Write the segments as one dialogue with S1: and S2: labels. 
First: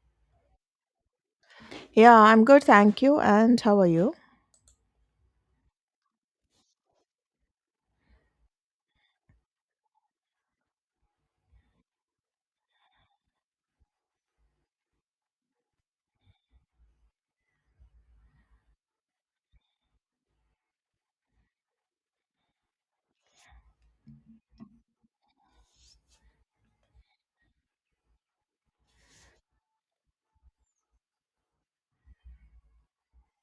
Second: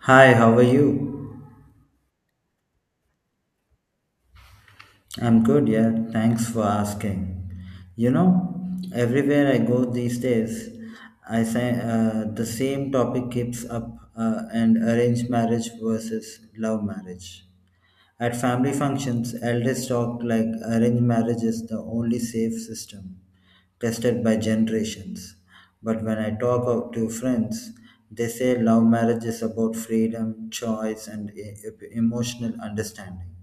S1: Hi, how are you?
S2: Yeah, I'm good, thank you. And how are you?
S1: I'm good, yeah. Thanks for asking. You know, everywhere I go these days, I say the same topic keeps up and arranged marriage versus love marriage. At family functions, elders talk like arranged marriage is the only safe system tested by generations. But when I talk out to friends, they say love marriage is about freedom, choice, and emotional understanding.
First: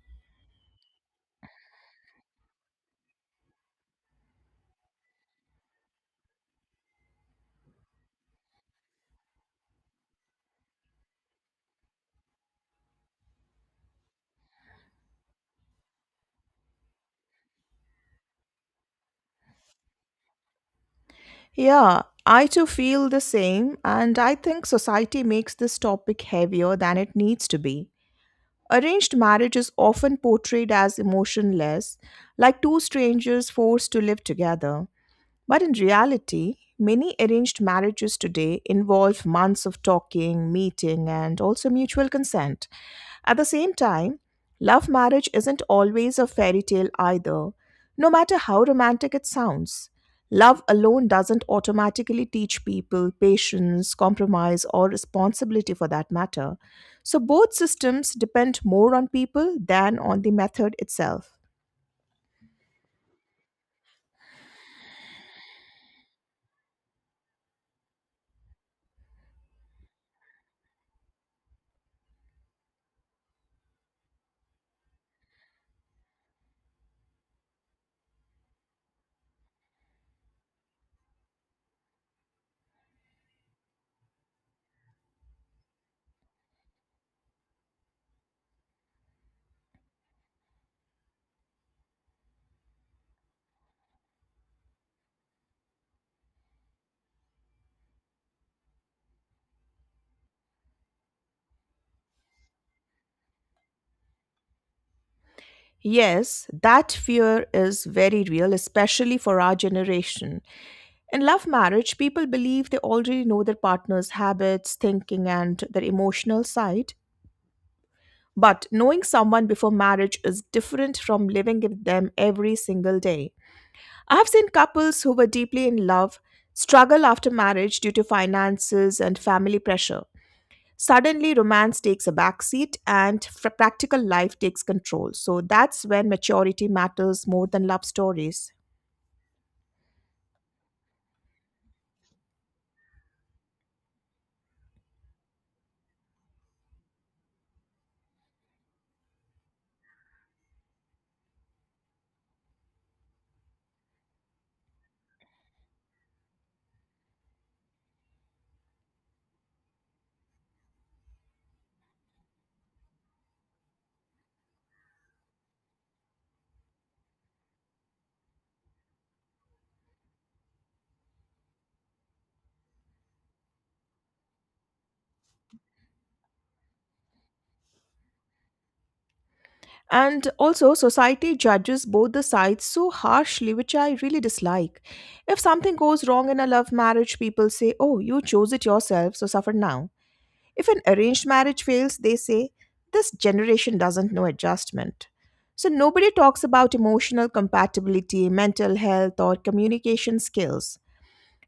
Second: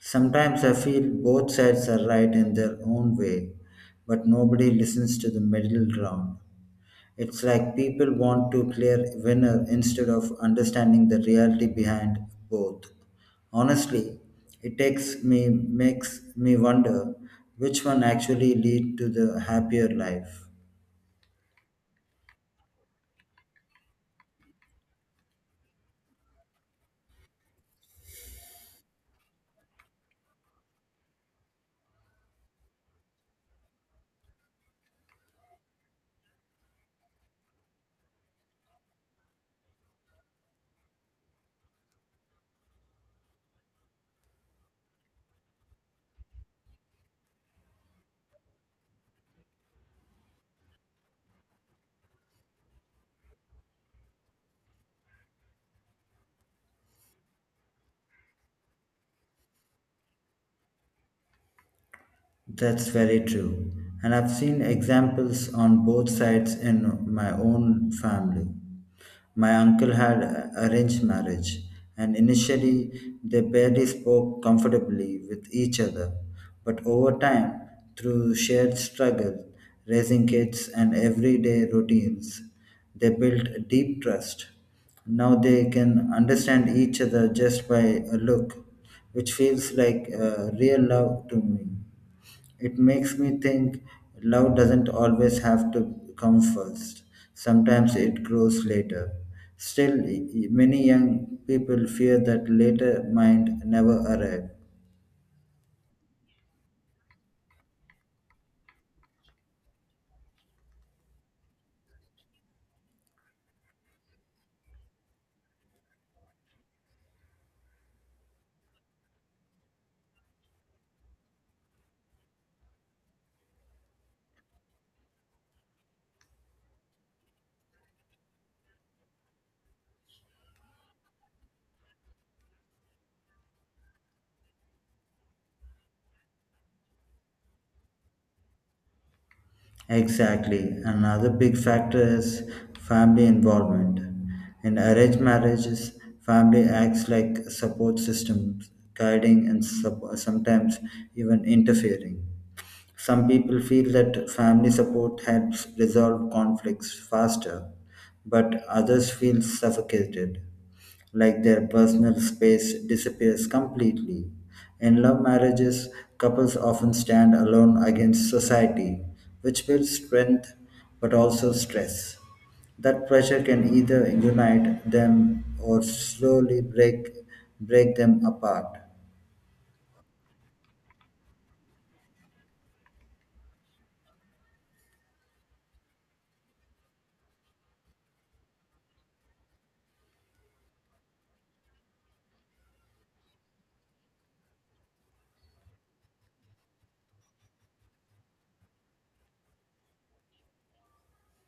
S1: Sometimes I feel both sides are right in their own way, but nobody listens to the middle ground. It's like people want to clear winner instead of understanding the reality behind both. Honestly, it takes me makes me wonder which one actually lead to the happier life.
S2: Yeah, I too feel the same, and I think society makes this topic heavier than it needs to be. Arranged marriage is often portrayed as emotionless, like two strangers forced to live together. But in reality, many arranged marriages today involve months of talking, meeting, and also mutual consent. At the same time, love marriage isn't always a fairy tale either, no matter how romantic it sounds. Love alone doesn't automatically teach people patience, compromise, or responsibility for that matter. So both systems depend more on people than on the method itself.
S1: That's very true. And I've seen examples on both sides in my own family. My uncle had arranged marriage, and initially they barely spoke comfortably with each other. But over time, through shared struggle, raising kids, and everyday routines, they built a deep trust. Now they can understand each other just by a look, which feels like real love to me. It makes me think love doesn't always have to come first. Sometimes it grows later. Still, many young people fear that later might never arrive.
S2: Yes, that fear is very real, especially for our generation. In love marriage, people believe they already know their partner's habits, thinking, and their emotional side. But knowing someone before marriage is different from living with them every single day. I have seen couples who were deeply in love struggle after marriage due to finances and family pressure. Suddenly, romance takes a backseat and practical life takes control. So that's when maturity matters more than love stories.
S1: Exactly. Another big factor is family involvement. In arranged marriages, family acts like support systems, guiding and sometimes even interfering. Some people feel that family support helps resolve conflicts faster, but others feel suffocated like their personal space disappears completely. In love marriages, couples often stand alone against society, which builds strength but also stress. That pressure can either unite them or slowly break them apart.
S2: And also, society judges both the sides so harshly, which I really dislike. If something goes wrong in a love marriage, people say, "Oh, you chose it yourself, so suffer now." If an arranged marriage fails, they say, "This generation doesn't know adjustment." So nobody talks about emotional compatibility, mental health, or communication skills.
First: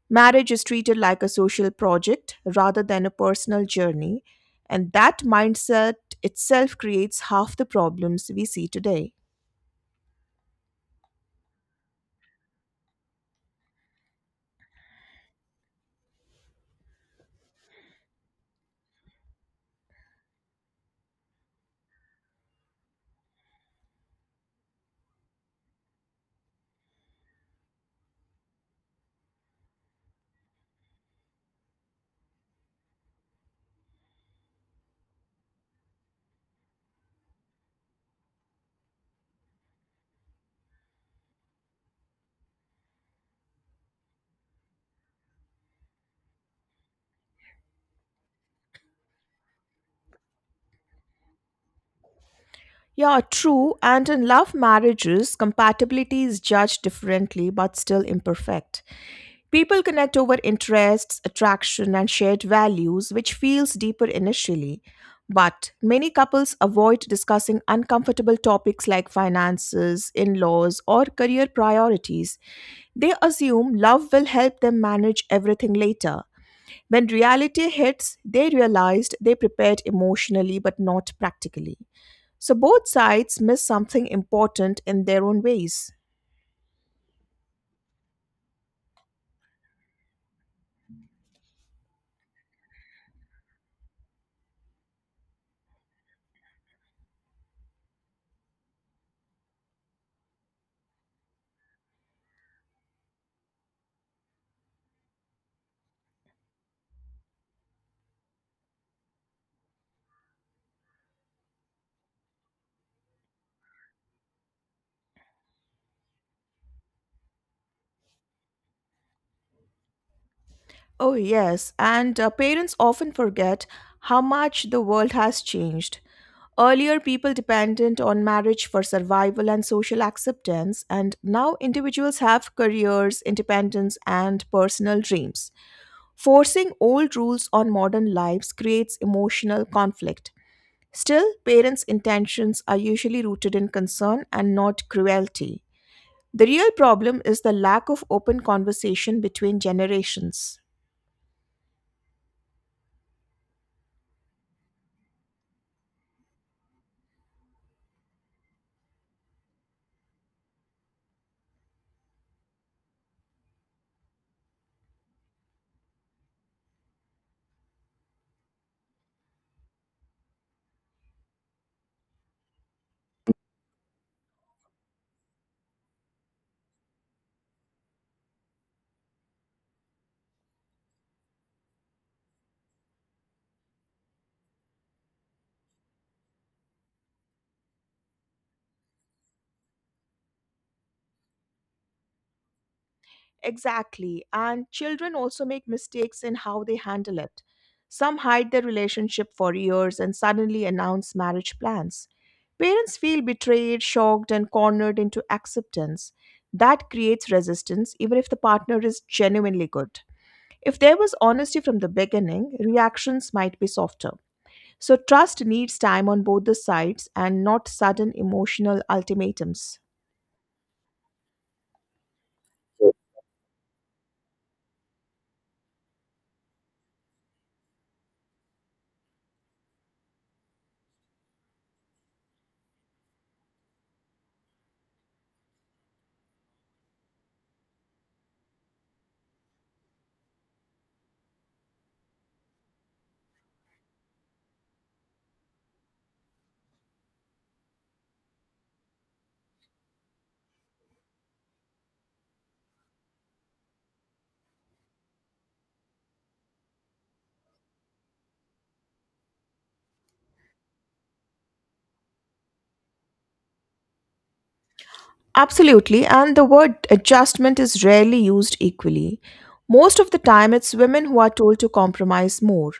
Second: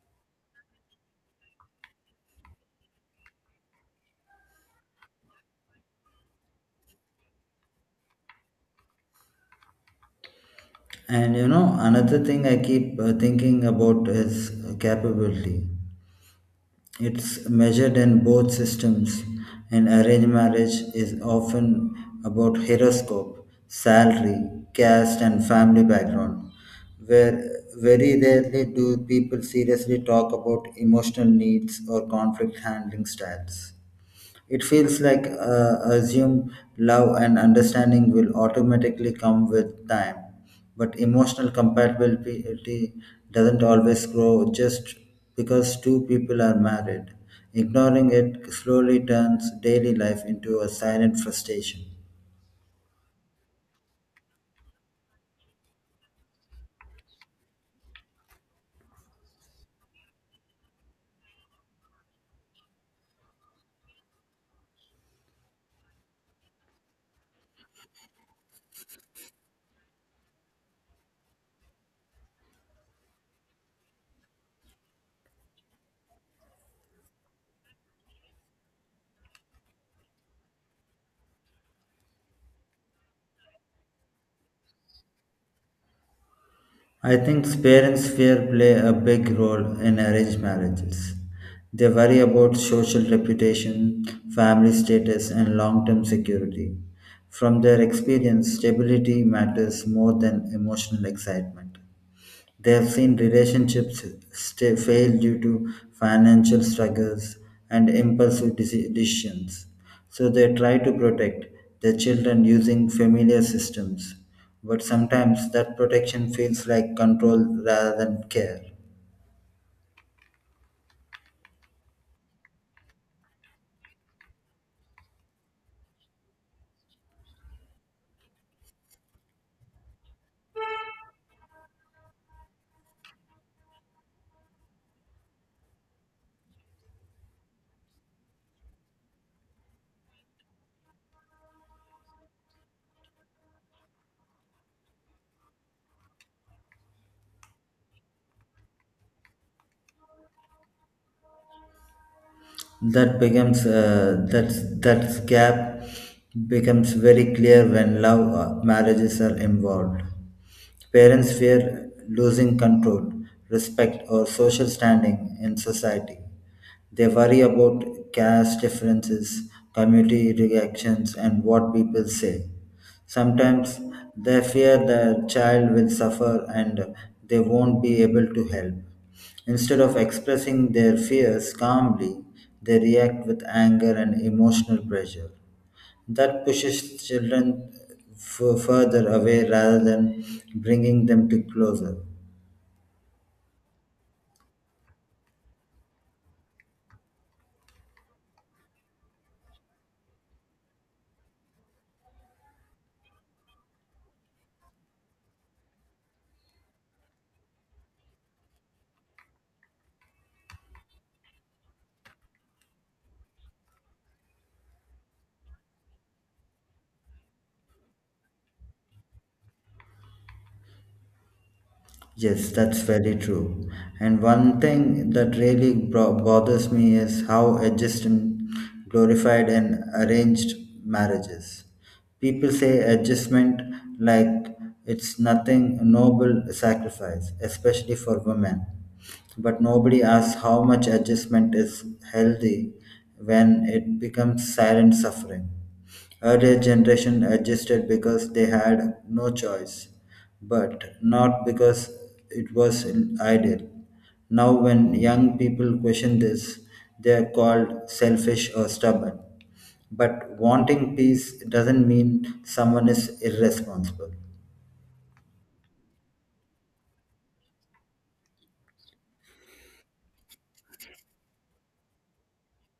S2: Marriage is treated like a social project rather than a personal journey, and that mindset itself creates half the problems we see today.
S1: And another thing I keep thinking about is capability. It's measured in both systems, and arranged marriage is often about horoscope, salary, caste, and family background, where very rarely do people seriously talk about emotional needs or conflict handling styles. It feels like assume love and understanding will automatically come with time, but emotional compatibility doesn't always grow just because two people are married. Ignoring it slowly turns daily life into a silent frustration.
S2: Yeah, true. And in love marriages, compatibility is judged differently but still imperfect. People connect over interests, attraction, and shared values, which feels deeper initially. But many couples avoid discussing uncomfortable topics like finances, in laws, or career priorities. They assume love will help them manage everything later. When reality hits, they realized they prepared emotionally but not practically. So both sides miss something important in their own ways.
S1: I think parents' fear play a big role in arranged marriages. They worry about social reputation, family status, and long term security. From their experience, stability matters more than emotional excitement. They have seen relationships fail due to financial struggles and impulsive decisions. So they try to protect their children using familiar systems. But sometimes that protection feels like control rather than care.
S2: Oh, yes, and parents often forget how much the world has changed. Earlier, people depended on marriage for survival and social acceptance, and now individuals have careers, independence, and personal dreams. Forcing old rules on modern lives creates emotional conflict. Still, parents' intentions are usually rooted in concern and not cruelty. The real problem is the lack of open conversation between generations.
S1: That gap becomes very clear when love marriages are involved. Parents fear losing control, respect, or social standing in society. They worry about caste differences, community reactions, and what people say. Sometimes they fear the child will suffer and they won't be able to help. Instead of expressing their fears calmly, they react with anger and emotional pressure. That pushes children further away rather than bringing them to closer.
S2: Exactly, and children also make mistakes in how they handle it. Some hide their relationship for years and suddenly announce marriage plans. Parents feel betrayed, shocked, and cornered into acceptance. That creates resistance, even if the partner is genuinely good. If there was honesty from the beginning, reactions might be softer. So, trust needs time on both the sides and not sudden emotional ultimatums.
S1: Yes, that's very true. And one thing that really bothers me is how adjustment glorified and arranged marriages. People say adjustment like it's nothing noble sacrifice, especially for women. But nobody asks how much adjustment is healthy when it becomes silent suffering. Earlier generation adjusted because they had no choice, but not because it was ideal. Now, when young people question this, they are called selfish or stubborn. But wanting peace doesn't mean someone is irresponsible.
S2: Absolutely, and the word adjustment is rarely used equally. Most of the time, it's women who are told to compromise more.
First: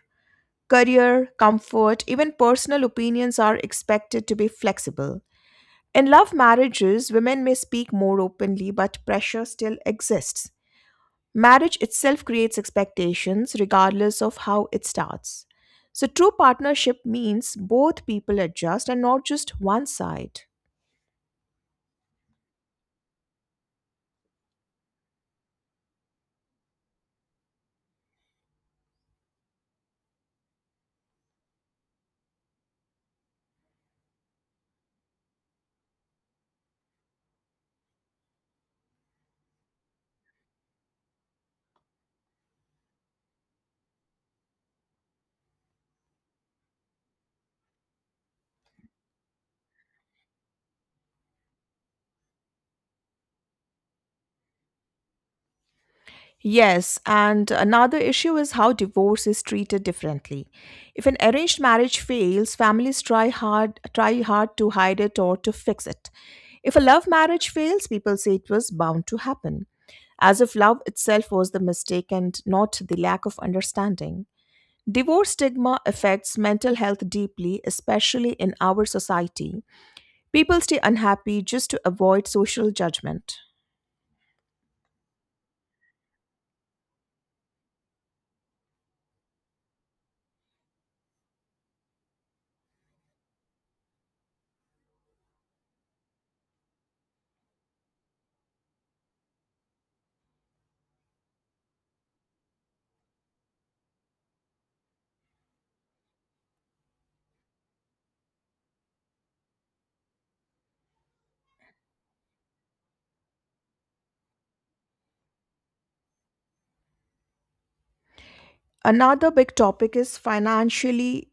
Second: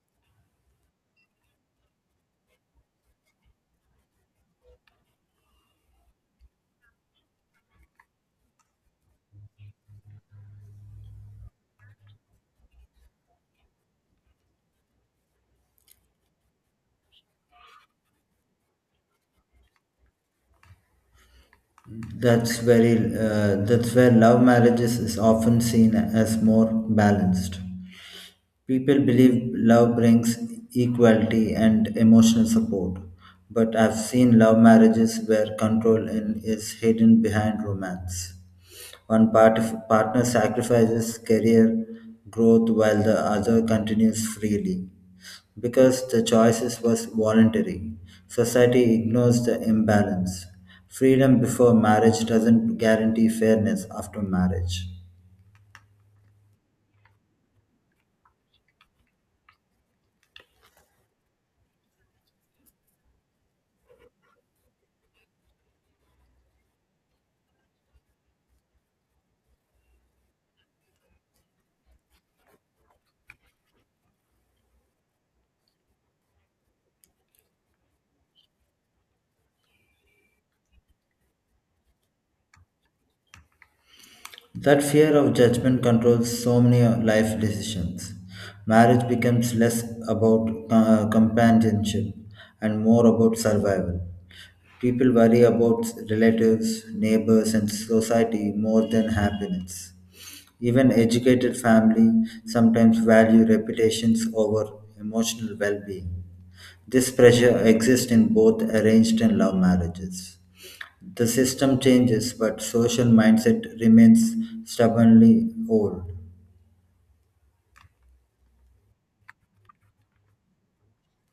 S2: Career, comfort, even personal opinions are expected to be flexible. In love marriages, women may speak more openly, but pressure still exists. Marriage itself creates expectations regardless of how it starts. So, true partnership means both people adjust and not just one side.
S1: That's where love marriages is often seen as more balanced. People believe love brings equality and emotional support, but I've seen love marriages where control is hidden behind romance. One partner sacrifices career growth while the other continues freely. Because the choices was voluntary, society ignores the imbalance. Freedom before marriage doesn't guarantee fairness after marriage.
S2: Yes, and another issue is how divorce is treated differently. If an arranged marriage fails, families try hard to hide it or to fix it. If a love marriage fails, people say it was bound to happen, as if love itself was the mistake and not the lack of understanding. Divorce stigma affects mental health deeply, especially in our society. People stay unhappy just to avoid social judgment.
S1: That fear of judgment controls so many life decisions. Marriage becomes less about companionship and more about survival. People worry about relatives, neighbors, and society more than happiness. Even educated family sometimes value reputations over emotional well-being. This pressure exists in both arranged and love marriages. The system changes, but social mindset remains stubbornly old.
S2: Another big topic is financially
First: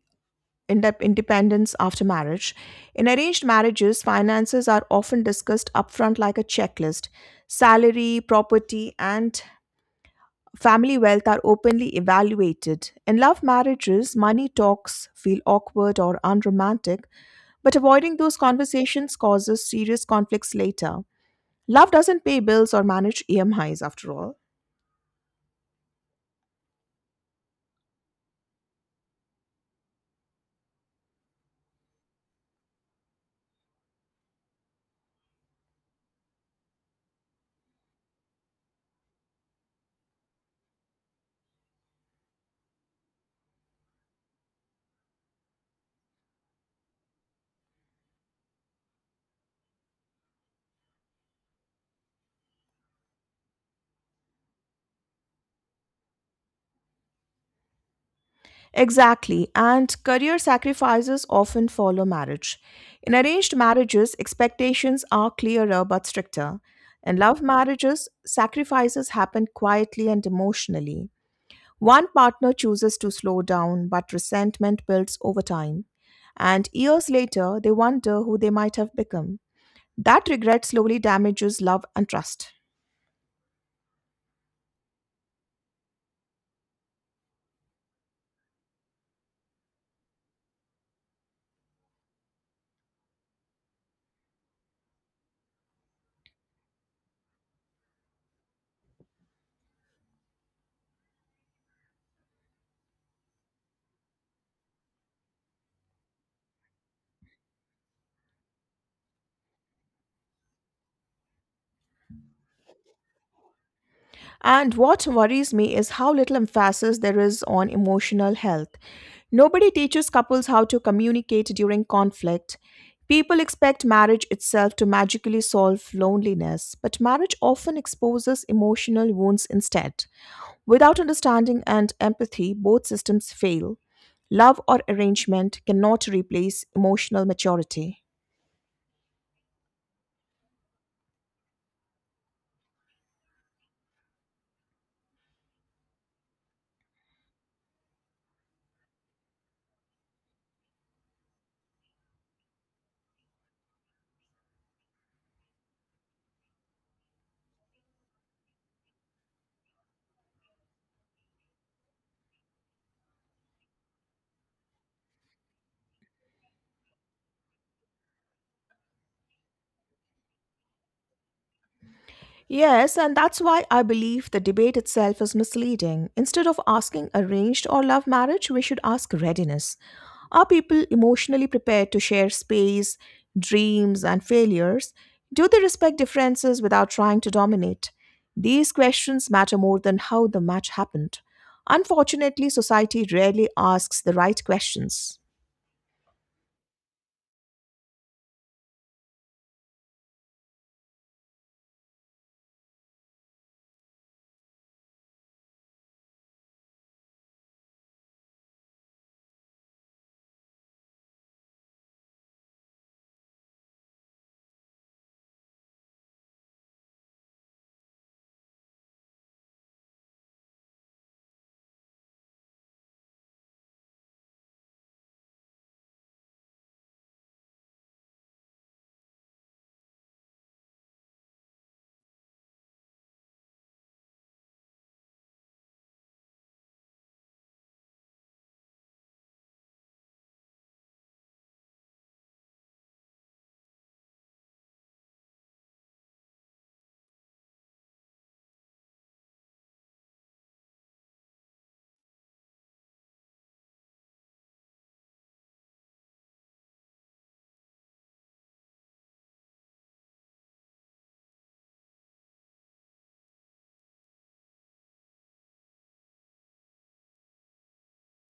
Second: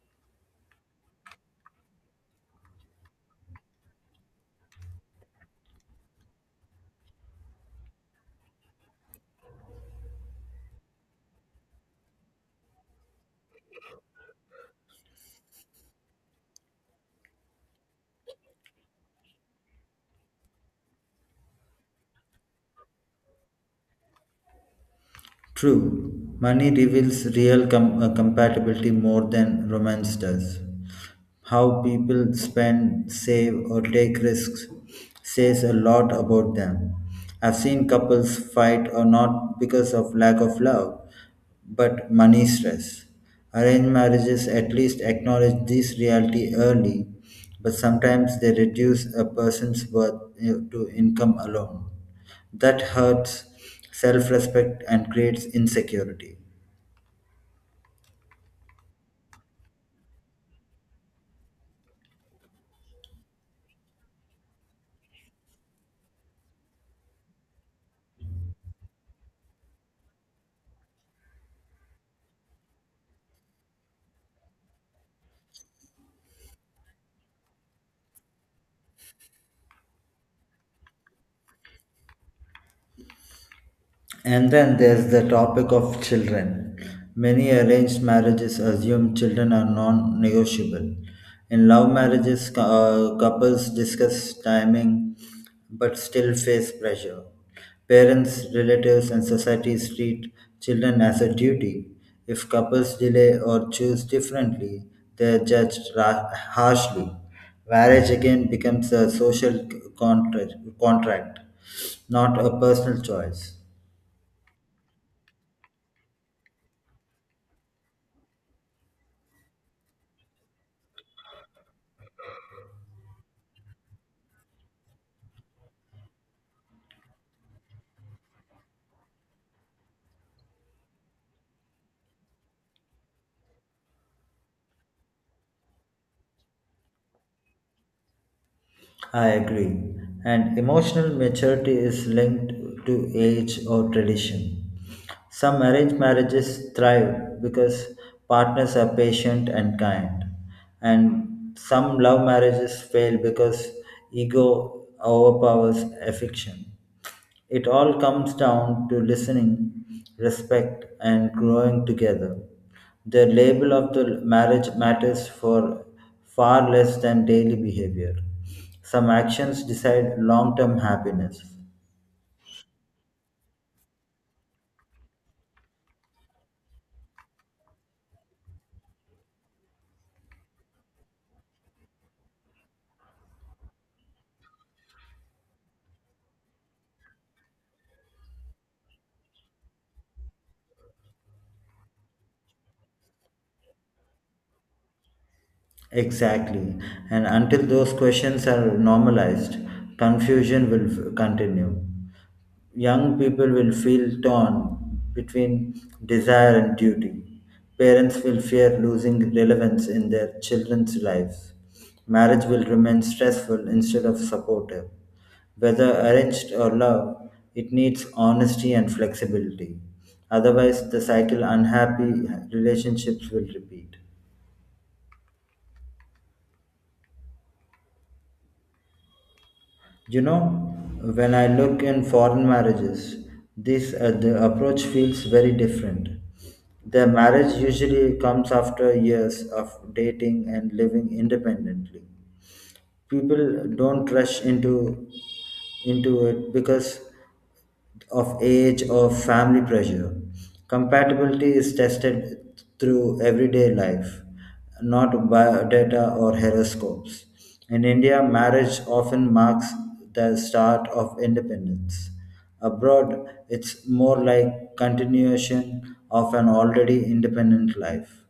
S2: independence after marriage. In arranged marriages, finances are often discussed upfront like a checklist salary, property, and family wealth are openly evaluated. In love marriages, money talks feel awkward or unromantic, but avoiding those conversations causes serious conflicts later. Love doesn't pay bills or manage EMIs after all.
S1: True, money reveals real compatibility more than romance does. How people spend, save, or take risks says a lot about them. I've seen couples fight or not because of lack of love, but money stress. Arranged marriages at least acknowledge this reality early, but sometimes they reduce a person's worth to income alone. That hurts self respect and creates insecurity.
S2: Exactly, and career sacrifices often follow marriage. In arranged marriages, expectations are clearer but stricter. In love marriages, sacrifices happen quietly and emotionally. One partner chooses to slow down, but resentment builds over time. And years later, they wonder who they might have become. That regret slowly damages love and trust.
S1: And then there's the topic of children. Many arranged marriages assume children are non negotiable. In love marriages, couples discuss timing but still face pressure. Parents, relatives, and societies treat children as a duty. If couples delay or choose differently, they are judged harshly. Marriage again becomes a social contract, not a personal choice.
S2: And what worries me is how little emphasis there is on emotional health. Nobody teaches couples how to communicate during conflict. People expect marriage itself to magically solve loneliness, but marriage often exposes emotional wounds instead. Without understanding and empathy, both systems fail. Love or arrangement cannot replace emotional maturity.
S1: I agree. And emotional maturity is linked to age or tradition. Some arranged marriages thrive because partners are patient and kind. And some love marriages fail because ego overpowers affection. It all comes down to listening, respect, and growing together. The label of the marriage matters for far less than daily behavior. Some actions decide long term happiness.
S2: Yes, and that's why I believe the debate itself is misleading. Instead of asking arranged or love marriage, we should ask readiness. Are people emotionally prepared to share space, dreams, and failures? Do they respect differences without trying to dominate? These questions matter more than how the match happened. Unfortunately, society rarely asks the right questions.
S1: Exactly. And until those questions are normalized, confusion will continue. Young people will feel torn between desire and duty. Parents will fear losing relevance in their children's lives. Marriage will remain stressful instead of supportive. Whether arranged or love, it needs honesty and flexibility. Otherwise, the cycle unhappy relationships will repeat. You know, when I look in foreign marriages, this the approach feels very different. The marriage usually comes after years of dating and living independently. People don't rush into it because of age or family pressure. Compatibility is tested through everyday life, not by data or horoscopes. In India, marriage often marks the start of independence. Abroad, it's more like continuation of an already independent life.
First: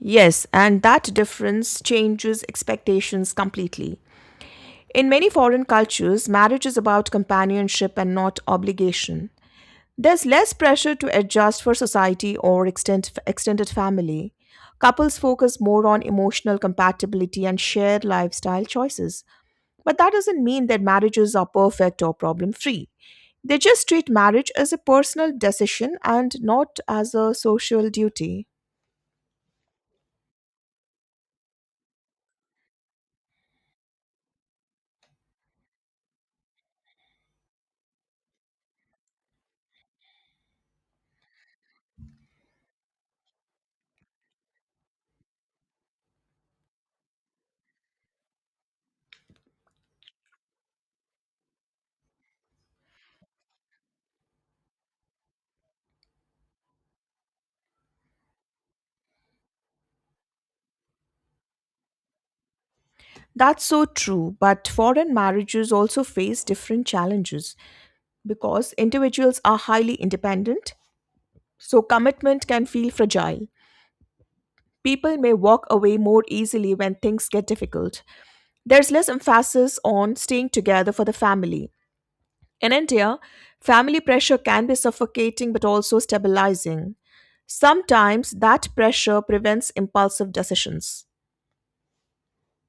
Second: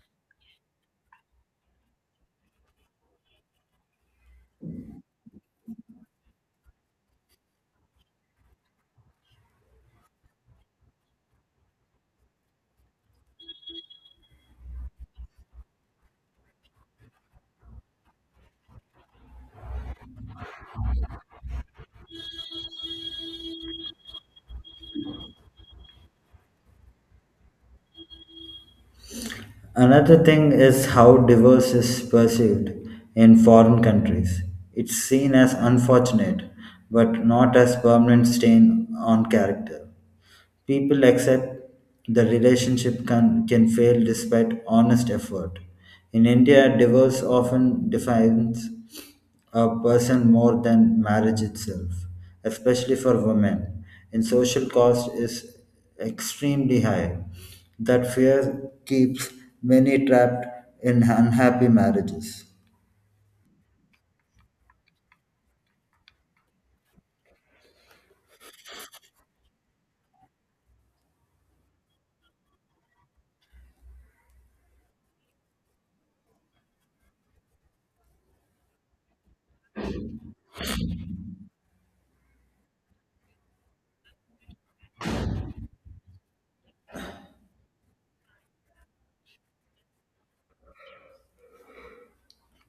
S2: Yes, and that difference changes expectations completely. In many foreign cultures, marriage is about companionship and not obligation. There's less pressure to adjust for society or extended family. Couples focus more on emotional compatibility and shared lifestyle choices. But that doesn't mean that marriages are perfect or problem free. They just treat marriage as a personal decision and not as a social duty.
S1: Another thing is how divorce is perceived in foreign countries. It's seen as unfortunate, but not as permanent stain on character. People accept the relationship can fail despite honest effort. In India, divorce often defines a person more than marriage itself, especially for women. And social cost is extremely high. That fear keeps many trapped in unhappy marriages.
S2: That's so true, but foreign marriages also face different challenges. Because individuals are highly independent, so commitment can feel fragile. People may walk away more easily when things get difficult. There's less emphasis on staying together for the family. In India, family pressure can be suffocating but also stabilizing. Sometimes that pressure prevents impulsive decisions.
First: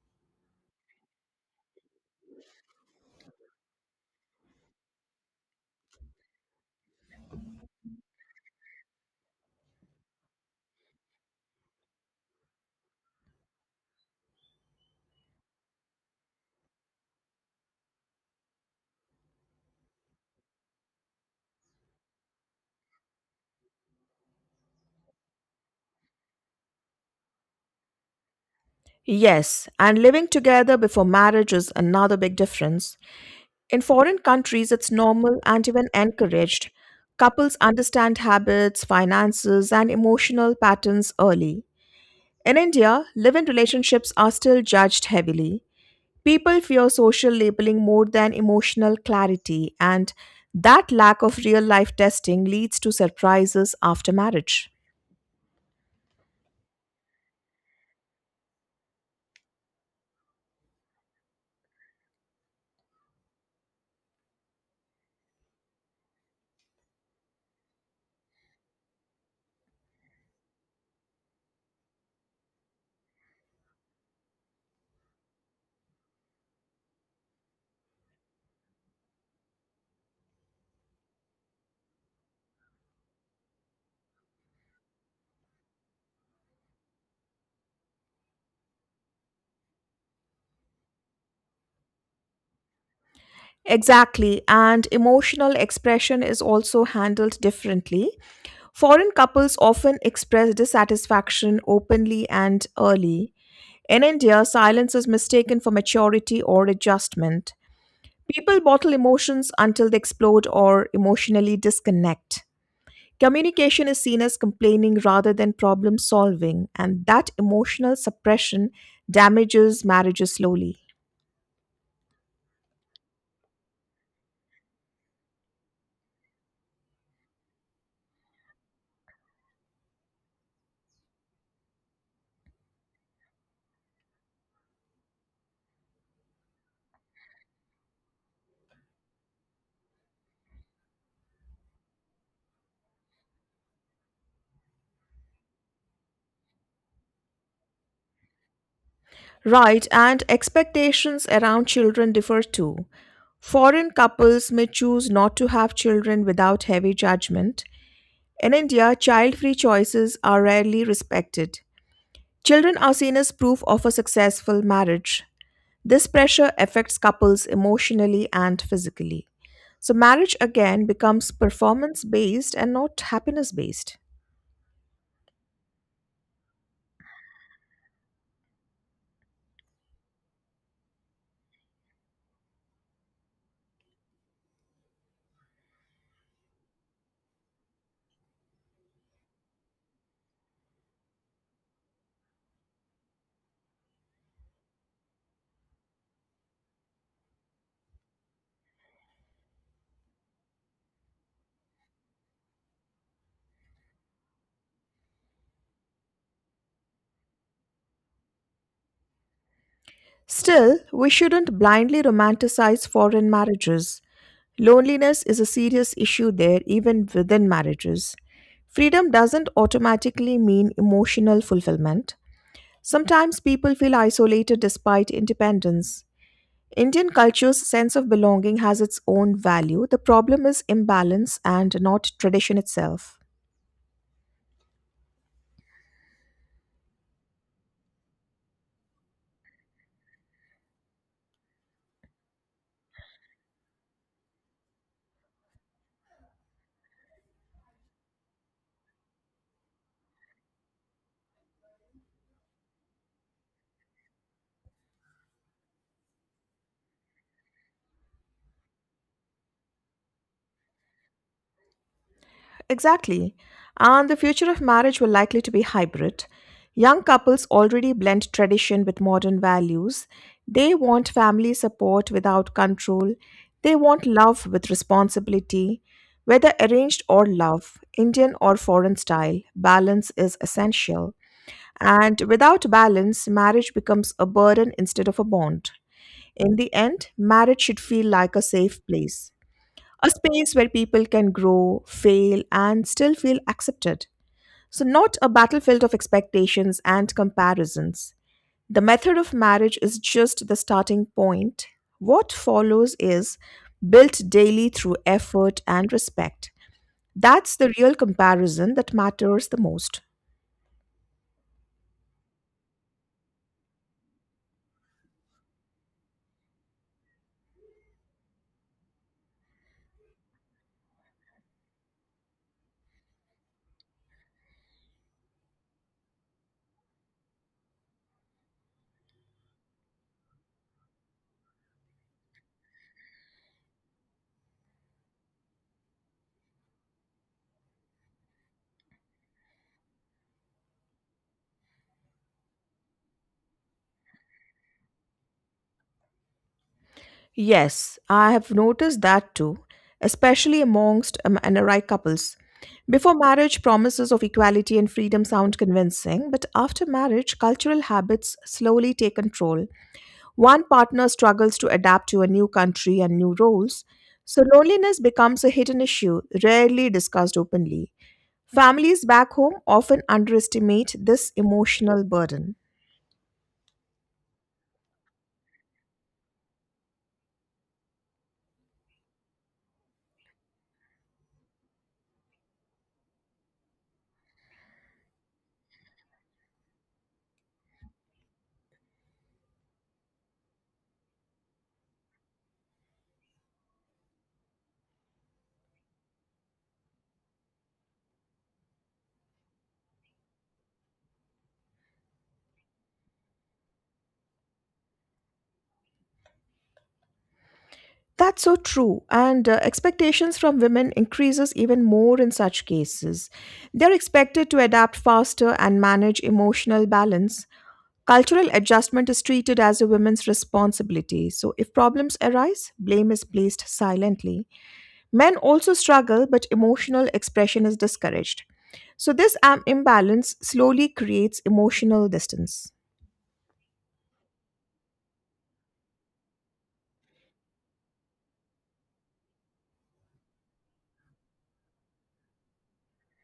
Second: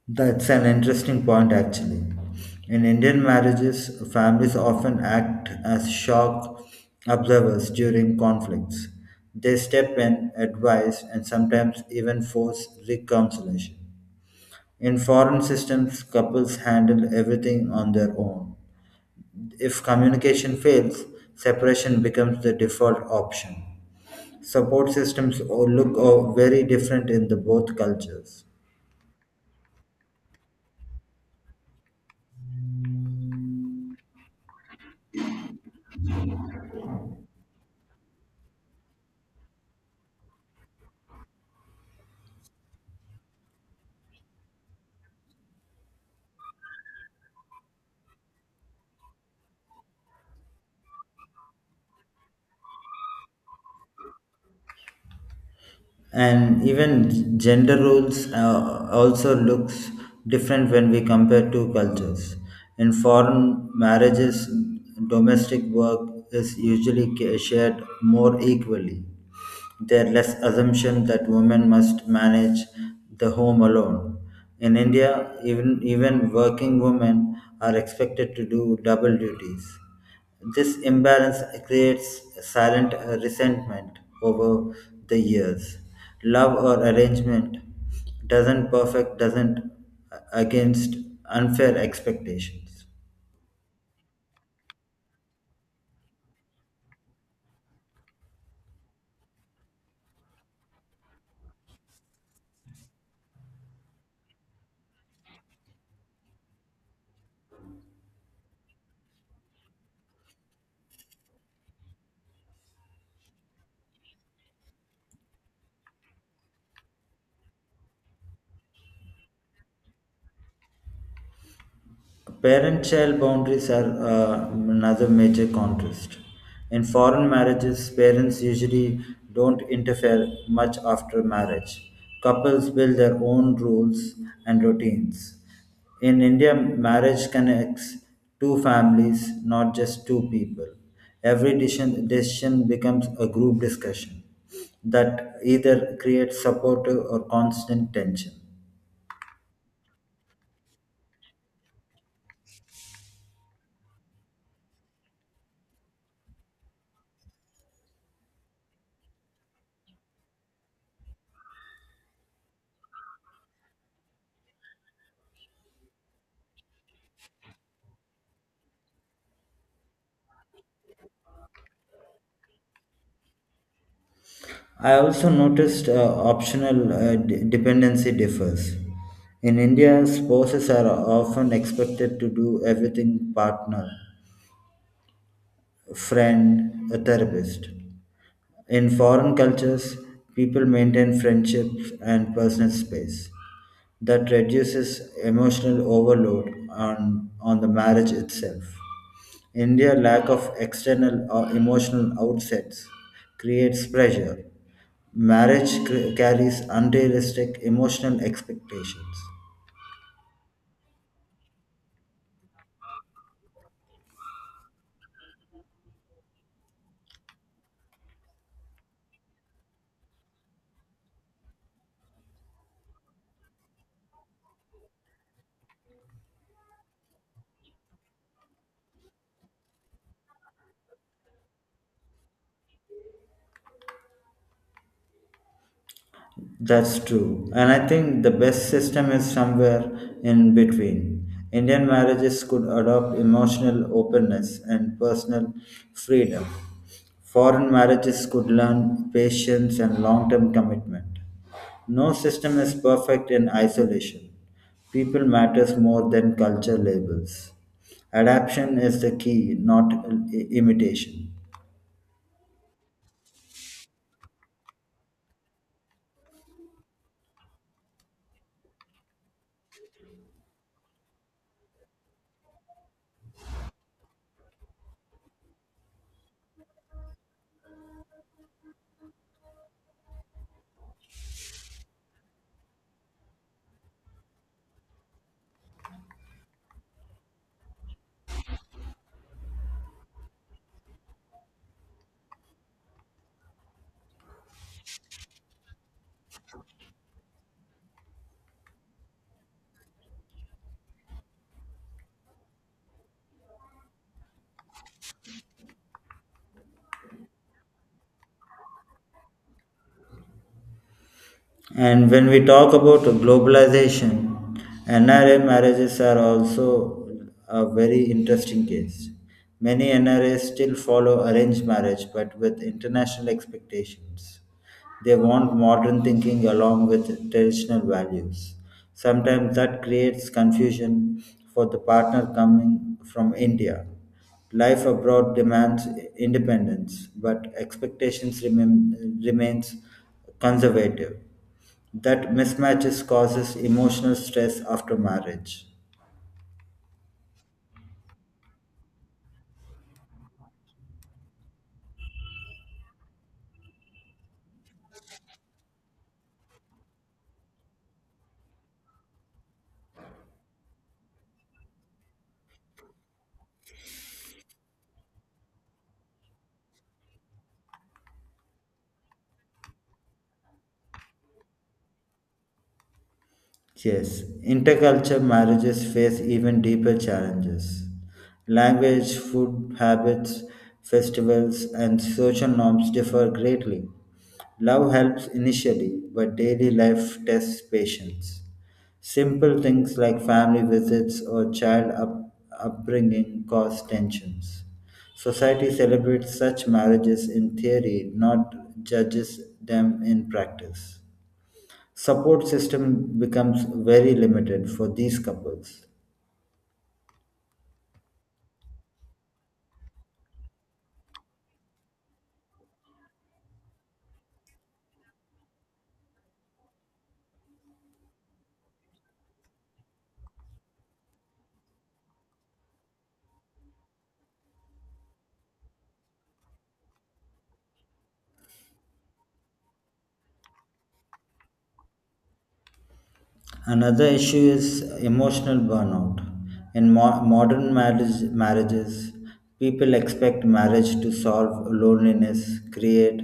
S1: That's an interesting point, actually. In Indian marriages, families often act as shock observers during conflicts. They step in, advise, and sometimes even force reconciliation. In foreign systems, couples handle everything on their own. If communication fails, separation becomes the default option. Support systems look very different in the both cultures.
S2: Yes, and living together before marriage is another big difference. In foreign countries, it's normal and even encouraged. Couples understand habits, finances, and emotional patterns early. In India, live in relationships are still judged heavily. People fear social labeling more than emotional clarity, and that lack of real life testing leads to surprises after marriage.
S1: And even gender roles also looks different when we compare two cultures. In foreign marriages, domestic work is usually shared more equally. There are less assumption that women must manage the home alone. In India, even working women are expected to do double duties. This imbalance creates silent resentment over the years. Love or arrangement doesn't against unfair expectations.
S2: Exactly, and emotional expression is also handled differently. Foreign couples often express dissatisfaction openly and early. In India, silence is mistaken for maturity or adjustment. People bottle emotions until they explode or emotionally disconnect. Communication is seen as complaining rather than problem solving, and that emotional suppression damages marriages slowly.
S1: Parent child boundaries are another major contrast. In foreign marriages, parents usually don't interfere much after marriage. Couples build their own rules and routines. In India, marriage connects two families, not just two people. Every decision becomes a group discussion that either creates supportive or constant tension.
S2: Right, and expectations around children differ too. Foreign couples may choose not to have children without heavy judgment. In India, child free choices are rarely respected. Children are seen as proof of a successful marriage. This pressure affects couples emotionally and physically. So, marriage again becomes performance based and not happiness based.
S1: I also noticed optional dependency differs. In India, spouses are often expected to do everything partner, friend, a therapist. In foreign cultures, people maintain friendships and personal space. That reduces emotional overload on the marriage itself. India lack of external or emotional outsets creates pressure. Marriage carries unrealistic emotional expectations.
S2: Still, we shouldn't blindly romanticize foreign marriages. Loneliness is a serious issue there, even within marriages. Freedom doesn't automatically mean emotional fulfillment. Sometimes people feel isolated despite independence. Indian culture's sense of belonging has its own value. The problem is imbalance and not tradition itself.
S1: That's true. And I think the best system is somewhere in between. Indian marriages could adopt emotional openness and personal freedom. Foreign marriages could learn patience and long term commitment. No system is perfect in isolation. People matters more than culture labels. Adaptation is the key, not imitation.
S2: Exactly. And the future of marriage will likely to be hybrid. Young couples already blend tradition with modern values. They want family support without control. They want love with responsibility. Whether arranged or love, Indian or foreign style, balance is essential. And without balance, marriage becomes a burden instead of a bond. In the end, marriage should feel like a safe place, a space where people can grow, fail, and still feel accepted. So, not a battlefield of expectations and comparisons. The method of marriage is just the starting point. What follows is built daily through effort and respect. That's the real comparison that matters the most.
S1: And when we talk about globalization, NRA marriages are also a very interesting case. Many NRAs still follow arranged marriage but with international expectations. They want modern thinking along with traditional values. Sometimes that creates confusion for the partner coming from India. Life abroad demands independence, but expectations remains conservative. That mismatches causes emotional stress after marriage.
S2: Yes, I have noticed that too, especially amongst NRI couples. Before marriage, promises of equality and freedom sound convincing, but after marriage, cultural habits slowly take control. One partner struggles to adapt to a new country and new roles, so loneliness becomes a hidden issue, rarely discussed openly. Families back home often underestimate this emotional burden.
S1: Yes, intercultural marriages face even deeper challenges. Language, food habits, festivals, and social norms differ greatly. Love helps initially, but daily life tests patience. Simple things like family visits or child upbringing cause tensions. Society celebrates such marriages in theory, not judges them in practice. Support system becomes very limited for these couples.
S2: That's so true and expectations from women increases even more in such cases. They're expected to adapt faster and manage emotional balance. Cultural adjustment is treated as a woman's responsibility. So if problems arise, blame is placed silently. Men also struggle, but emotional expression is discouraged. So, this imbalance slowly creates emotional distance.
S1: Another issue is emotional burnout. In modern marriages, people expect marriage to solve loneliness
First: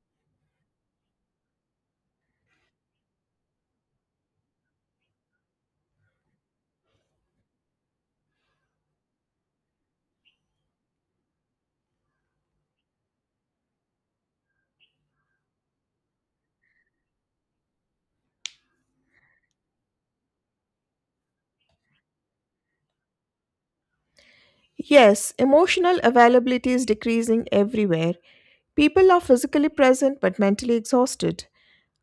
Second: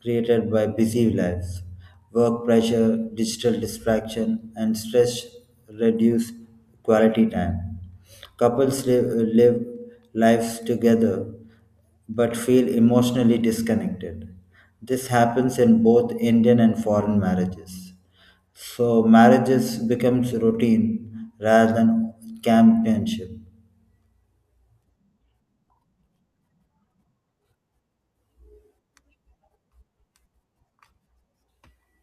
S1: created by busy lives. Work pressure, digital distraction, and stress reduce quality time. Couples live lives together but feel emotionally disconnected. This happens in both Indian and foreign marriages. So marriages becomes routine rather than companionship.
S2: Yes, emotional availability is decreasing everywhere. People are physically present but mentally exhausted.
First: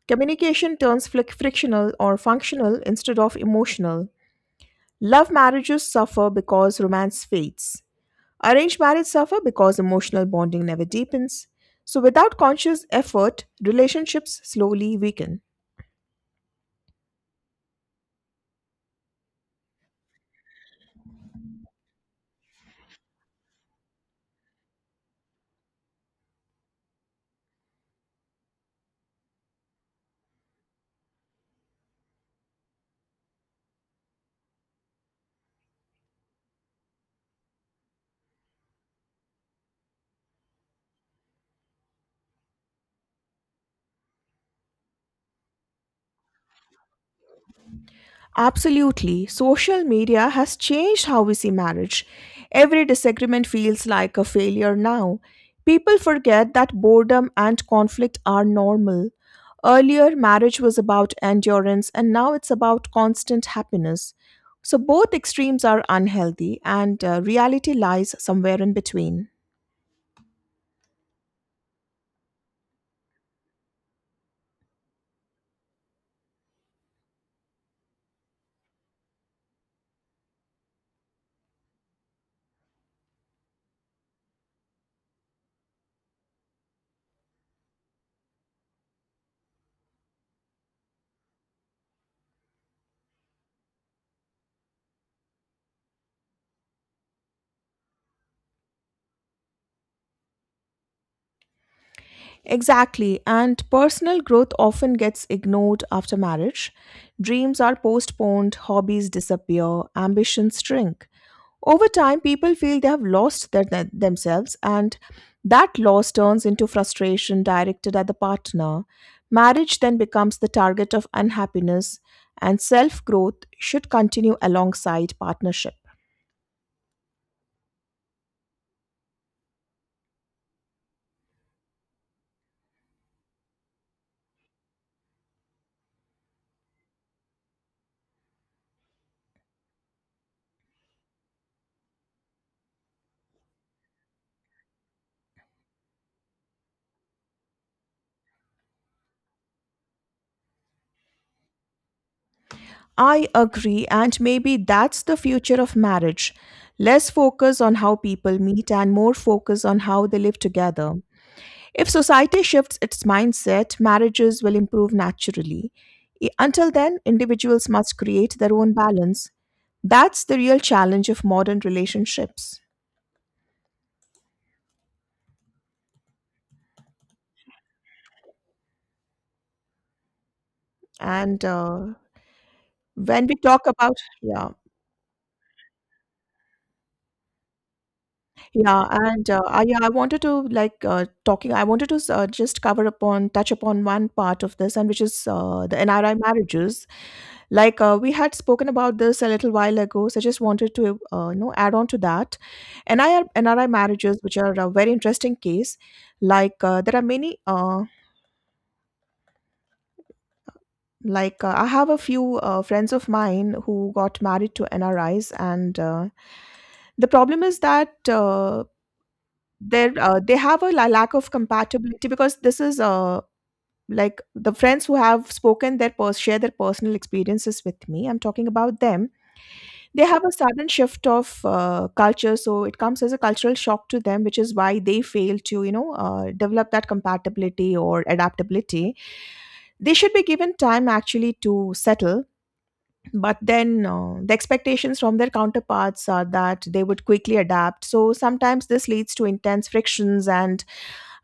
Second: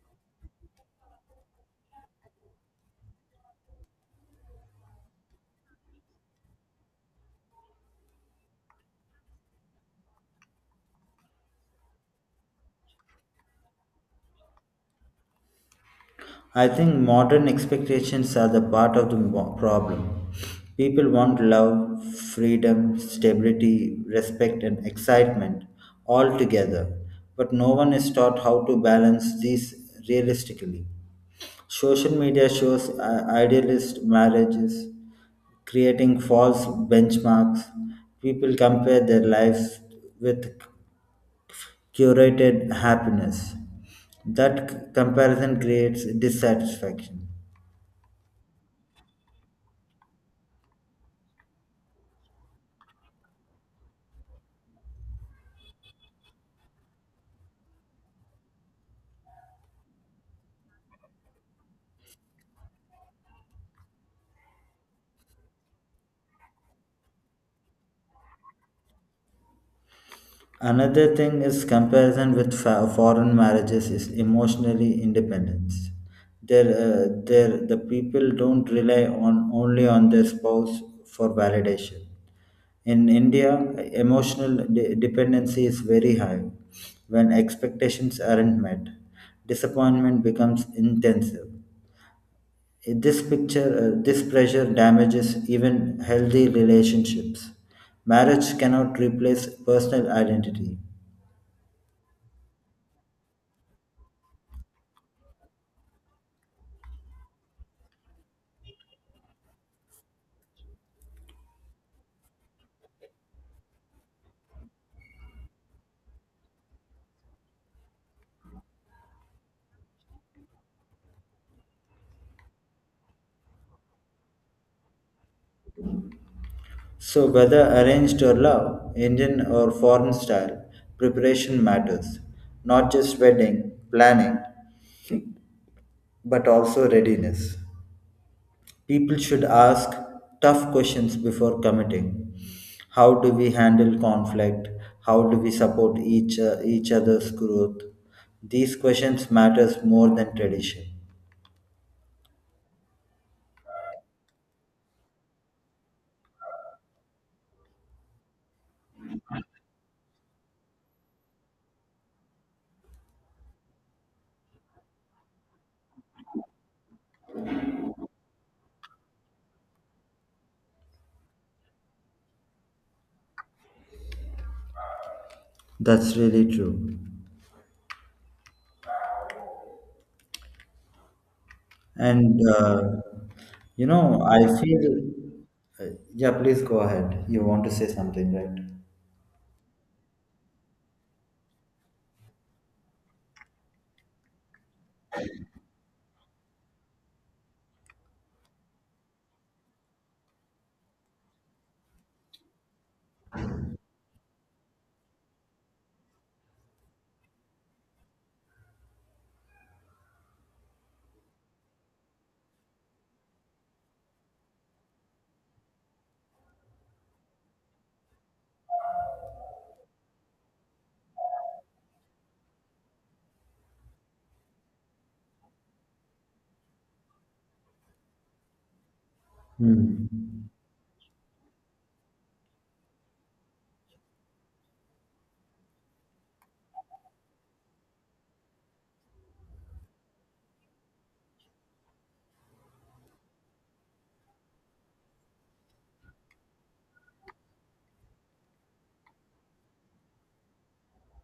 S2: Communication turns frictional or functional instead of emotional. Love marriages suffer because romance fades. Arranged marriage suffer because emotional bonding never deepens. So without conscious effort, relationships slowly weaken.
S1: I think modern expectations are the part of the problem. People want love, freedom, stability, respect, and excitement all together, but no one is taught how to balance these realistically. Social media shows idealist marriages, creating false benchmarks. People compare their lives with curated happiness. That comparison creates dissatisfaction.
S2: Absolutely. Social media has changed how we see marriage. Every disagreement feels like a failure now. People forget that boredom and conflict are normal. Earlier, marriage was about endurance, and now it's about constant happiness. So, both extremes are unhealthy, and reality lies somewhere in between.
S1: Another thing is comparison with foreign marriages is emotionally independence. There, the people don't rely on only on their spouse for validation. In India, emotional dependency is very high. When expectations aren't met, disappointment becomes intensive. This pressure damages even healthy relationships. Marriage cannot replace personal identity.
S2: Exactly, and personal growth often gets ignored after marriage. Dreams are postponed, hobbies disappear, ambitions shrink. Over time, people feel they have lost themselves, and that loss turns into frustration directed at the partner. Marriage then becomes the target of unhappiness, and self growth should continue alongside partnership.
S1: So, whether arranged or love, Indian or foreign style, preparation matters. Not just wedding, planning, but also readiness. People should ask tough questions before committing. How do we handle conflict? How do we support each other's growth? These questions matters more than tradition.
S2: I agree, and maybe that's the future of marriage. Less focus on how people meet and more focus on how they live together. If society shifts its mindset, marriages will improve naturally. Until then, individuals must create their own balance. That's the real challenge of modern relationships.
S1: That's really true.
S2: And
S1: And
S2: when we talk about,
S1: I
S2: yeah,
S1: feel. Uh, yeah, please go ahead. You want to say something, right?
S2: yeah, and I wanted to like talking. I wanted to just touch upon one part of this, and which is the NRI marriages. We had spoken about this a little while ago, so I just wanted to you know add on to that. NRI marriages, which are a very interesting case. There are many. I have a few friends of mine who got married to NRIs, and the problem is that there, they have a lack of compatibility because this is like the friends who have spoken share their personal experiences with me. I'm talking about them. They
S1: Hmm.
S2: have a sudden shift of culture, so it comes as a cultural shock to them, which is why they fail to you know develop that compatibility or adaptability. They should be given time actually to settle, but then the expectations from their counterparts are that they would quickly adapt, so sometimes this leads to intense frictions. And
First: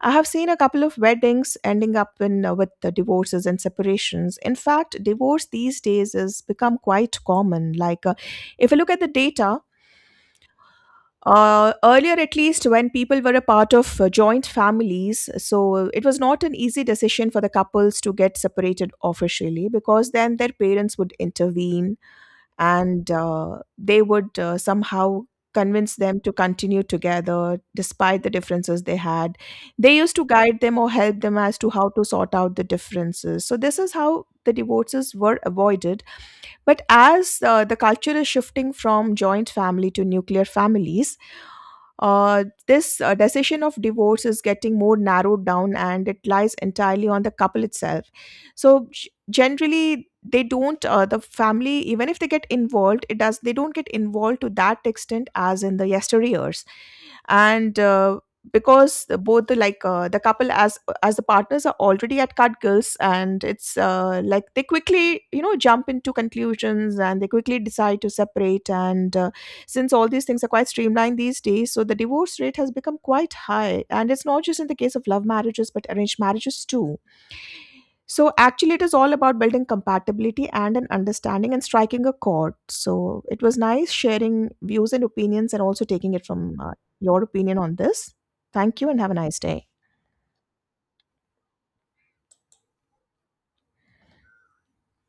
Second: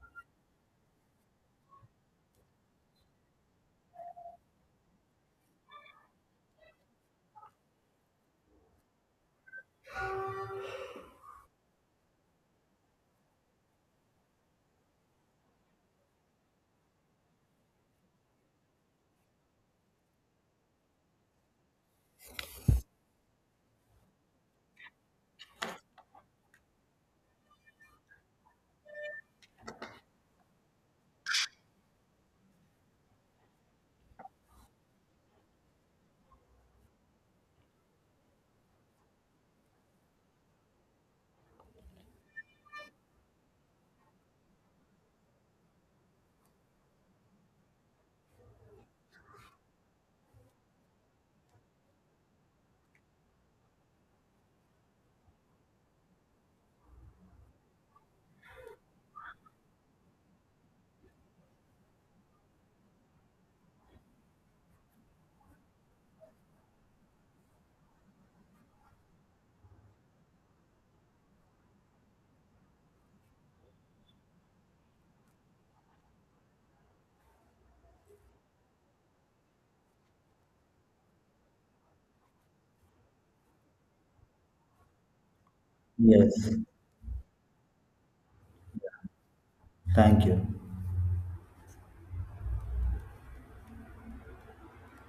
S2: I have seen a couple of weddings ending up in with the divorces and separations. In fact, divorce these days has become quite common. If you look at the data, earlier at least when people were a part of joint families, so it was not an easy decision for the couples to get separated officially, because then their parents would intervene, and they would somehow convince them to continue together despite the differences they had. They used to guide them or help them as to how to sort out the differences, so this is how the divorces were avoided. But as the culture is shifting from joint family to nuclear families, this decision of divorce is getting more narrowed down, and it lies entirely on the couple itself. So, generally, they don't, the family, even if they get involved, they don't get involved to that extent as in the yesteryears. And because both the like the couple as the partners are already at cutgills, and it's like they quickly you know jump into conclusions and they quickly decide to separate. And since all these things are quite streamlined these days, so the divorce rate has become quite high. And it's not just in the case of love marriages, but arranged marriages too. So actually, it is all about building compatibility and an understanding and striking a chord. So it was nice sharing views and opinions and also taking it
S1: Yes.
S2: from your opinion on this. Thank you and have a nice day.
S1: Thank you.